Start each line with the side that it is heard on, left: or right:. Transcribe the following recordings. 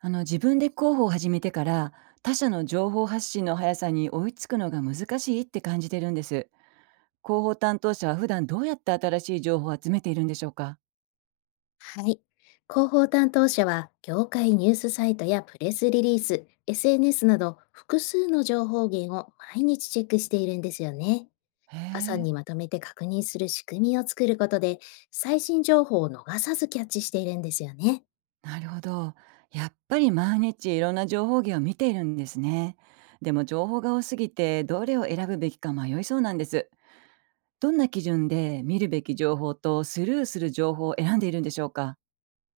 right: 自分で広報を始めてから、他社の情報発信の速さに追いつくのが難しいって感じてるんです。広報担当者は普段どうやって新しい情報を集めているんでしょうか。
left: はい。広報担当者は、業界ニュースサイトやプレスリリース、SNS など複数の情報源を毎日チェックしているんですよね。
right: へ
left: 朝
right: え、
left: にまとめて確認する仕組みを作ることで、最新情報を逃さずキャッチしているんですよね。
right: なるほど。やっぱり毎日いろんな情報源を見ているんですね。でも情報が多すぎてどれを選ぶべきか迷いそうなんです。どんな基準で見るべき情報とスルーする情報を選んでいるんでしょうか。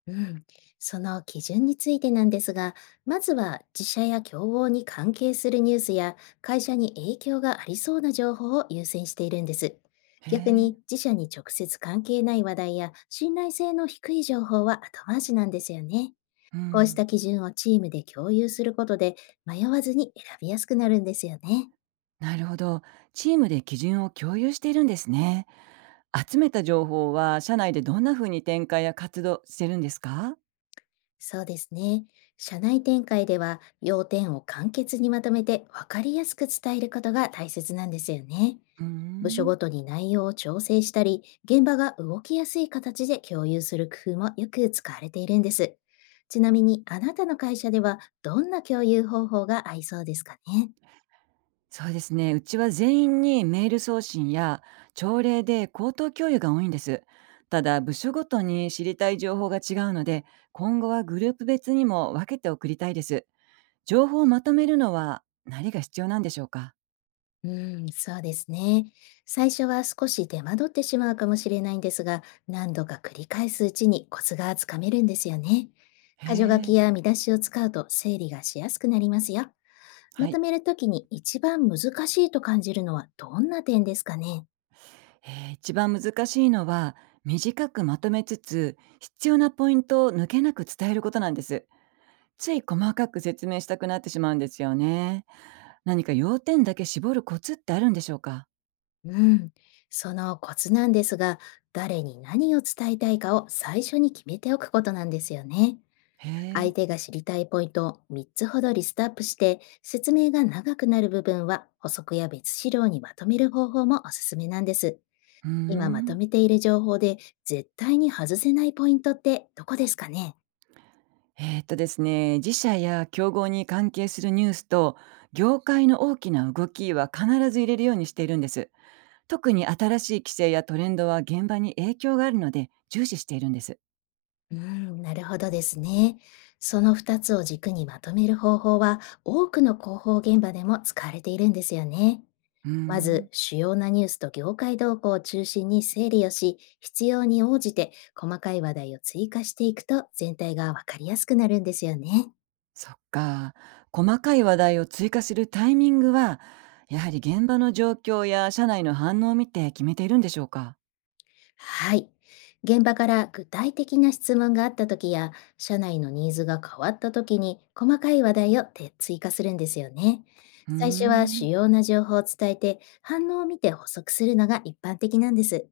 left: うん、その基準についてなんですが、まずは自社や競合に関係するニュースや会社に影響がありそうな情報を優先しているんです。
right: へ
left: 逆
right: え。
left: に自社に直接関係ない話題や信頼性の低い情報は後回しなんですよね。
right: う
left: こうした
right: ん。
left: 基準をチームで共有することで、迷わずに選びやすくなるんですよね。
right: なるほど。チームで基準を共有しているんですね。集めた情報は社内でどんな風に展開や活動してるんですか。
left: そうですね。社内展開では、要点を簡潔にまとめて分かりやすく伝えることが大切なんですよね。
right: うー
left: 部署
right: ん、
left: ごとに内容を調整したり、現場が動きやすい形で共有する工夫もよく使われているんです。ちなみに、あなたの会社ではどんな共有方法が合いそうですかね？
right: そうですね。うちは全員にメール送信や朝礼で口頭共有が多いんです。ただ部署ごとに知りたい情報が違うので、今後はグループ別にも分けて送りたいです。情報をまとめるのは何が必要なんでしょうか。
left: うん、そうですね。最初は少し手間取ってしまうかもしれないんですが、何度か繰り返すうちにコツがつかめるんですよね。
right: へ
left: 箇条書
right: え。
left: きや見出しを使うと整理がしやすくなりますよ。
right: は
left: まと
right: い。
left: めるときに一番難しいと感じるのはどんな点ですかね？
right: 一番難しいのは、短くまとめつつ必要なポイントを抜けなく伝えることなんです。つい細かく説明したくなってしまうんですよね。何か要点だけ絞るコツってあるんでしょうか？
left: うん、そのコツなんですが、誰に何を伝えたいかを最初に決めておくことなんですよね。
right: へ
left: 相
right: え。
left: 手が知りたいポイントを3つほどリストアップして、説明が長くなる部分は補足や別資料にまとめる方法もおすすめなんです。
right: うー
left: 今まと
right: ん。
left: めている情報で絶対に外せないポイントってどこですかね？
right: ですね、自社や競合に関係するニュースと、業界の大きな動きは必ず入れるようにしているんです。特に新しい規制やトレンドは現場に影響があるので、重視しているんです。
left: うん、なるほどですね。その2つを軸にまとめる方法は、多くの広報現場でも使われているんですよね。
right: うー
left: ま
right: ん。
left: ず、主要なニュースと業界動向を中心に整理をし、必要に応じて細かい話題を追加していくと全体がわかりやすくなるんですよね。
right: そっか。細かい話題を追加するタイミングは、やはり現場の状況や社内の反応を見て決めているんでしょうか？
left: はい。現場から具体的な質問があった時や、社内のニーズが変わった時に細かい話題をて追加するんですよね。
right: うー
left: 最初は主
right: ん、
left: 要な情報を伝えて、反応を見て補足するのが一般的なんです。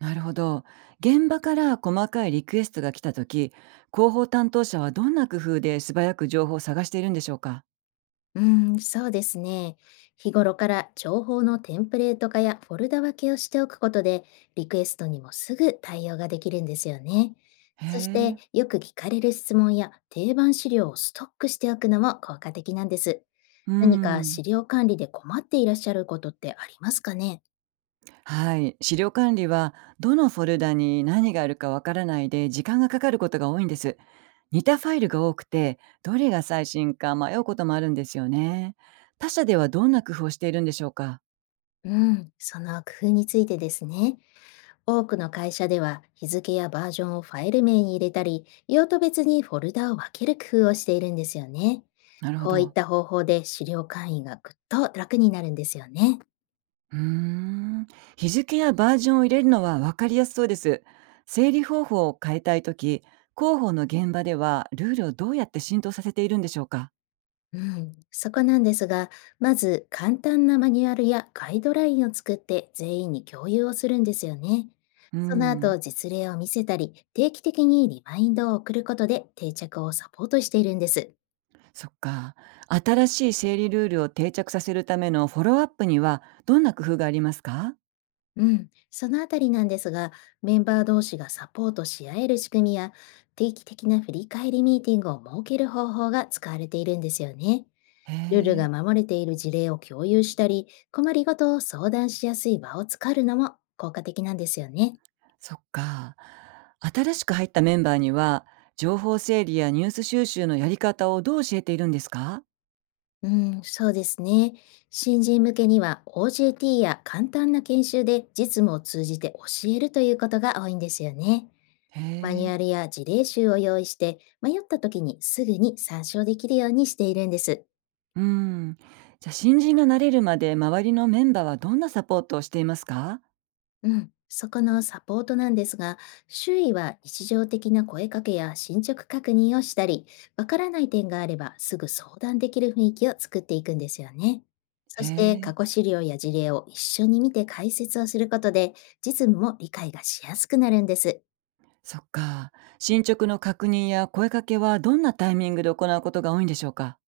right: なるほど。現場から細かいリクエストが来た時、広報担当者はどんな工夫で素早く情報を探しているんでしょうか？
left: うーん、そうですね。日頃から情報のテンプレート化やフォルダ分けをしておくことで、リクエストにもすぐ対応ができるんですよね。
right: へ
left: そして、
right: え。
left: よく聞かれる質問や定番資料をストックしておくのも効果的なんです。
right: う
left: 何か
right: ん。
left: 資料管理で困っていらっしゃることってありますかね？
right: はい。資料管理はどのフォルダに何があるかわからないで時間がかかることが多いんです。似たファイルが多くて、どれが最新か迷うこともあるんですよね。他社ではどんな工夫をしているんでしょうか？
left: うん、その工夫についてですね。多くの会社では、日付やバージョンをファイル名に入れたり、用途別にフォルダを分ける工夫をしているんですよね。
right: なるほ
left: こういっ
right: ど。
left: た方法で資料管理がぐっと楽になるんですよね。
right: うーん、日付やバージョンを入れるのは分かりやすそうです。整理方法を変えたいとき、広報の現場ではルールをどうやって浸透させているんでしょうか。
left: うん、そこなんですが、まず簡単なマニュアルやガイドラインを作って全員に共有をするんですよね。
right: うー
left: その
right: ん、
left: 後、実例を見せたり、定期的にリマインドを送ることで定着をサポートしているんです。
right: そっか。新しい整理ルールを定着させるためのフォローアップにはどんな工夫がありますか。
left: うん、そのあたりなんですが、メンバー同士がサポートし合える仕組みや、定期的な振り返りミーティングを設ける方法が使われているんですよね。
right: へ
left: ルール
right: え、
left: が守れている事例を共有したり、困りごとを相談しやすい場を作るのも効果的なんですよね。
right: そっか。新しく入ったメンバーには、情報整理やニュース収集のやり方をどう教えているんですか。
left: うん、そうですね。新人向けには OJT や簡単な研修で、実務を通じて教えるということが多いんですよね。
right: へ
left: マニュ
right: え。
left: アルや事例集を用意して、迷った時にすぐに参照できるようにしているんです。
right: うん。じゃ、新人が慣れるまで、周りのメンバーはどんなサポートをしていますか？
left: うん。そこのサポートなんですが、周囲は日常的な声かけや進捗確認をしたり、わからない点があればすぐ相談できる雰囲気を作っていくんですよね。
right: へ
left: そして、
right: え、
left: 過去資料や事例を一緒に見て解説をすることで、実務も理解がしやすくなるんです。
right: そっか。進捗の確認や声かけは、どんなタイミングで行うことが多いんでしょうか？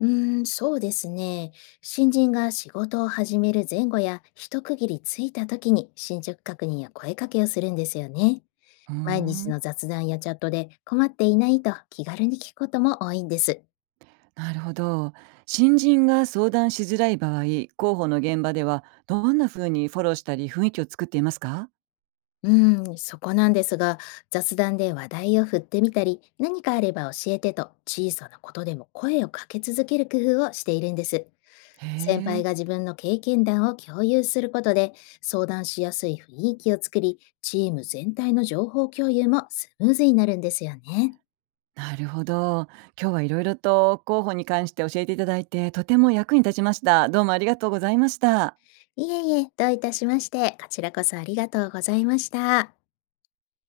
left: うーん、そうですね。新人が仕事を始める前後や一区切りついた時に進捗確認や声かけをするんですよね。
right: うー
left: 毎日
right: ん、
left: の雑談やチャットで、困っていないと気軽に聞くことも多いんです。
right: なるほど。新人が相談しづらい場合、候補の現場では、どんな風にフォローしたり、雰囲気を作っていますか？
left: うーん、そこなんですが、雑談で話題を振ってみたり、何かあれば教えてと、小さなことでも声をかけ続ける工夫をしているんです。
right: へ
left: 先輩
right: え、
left: が自分の経験談を共有することで、相談しやすい雰囲気を作り、チーム全体の情報共有もスムーズになるんですよね。
right: なるほど。今日は色々と候補に関して教えていただいて、とても役に立ちました。どうもありがとうございました。
left: いえいえ、どういたしまして、こちらこそありがとうございました。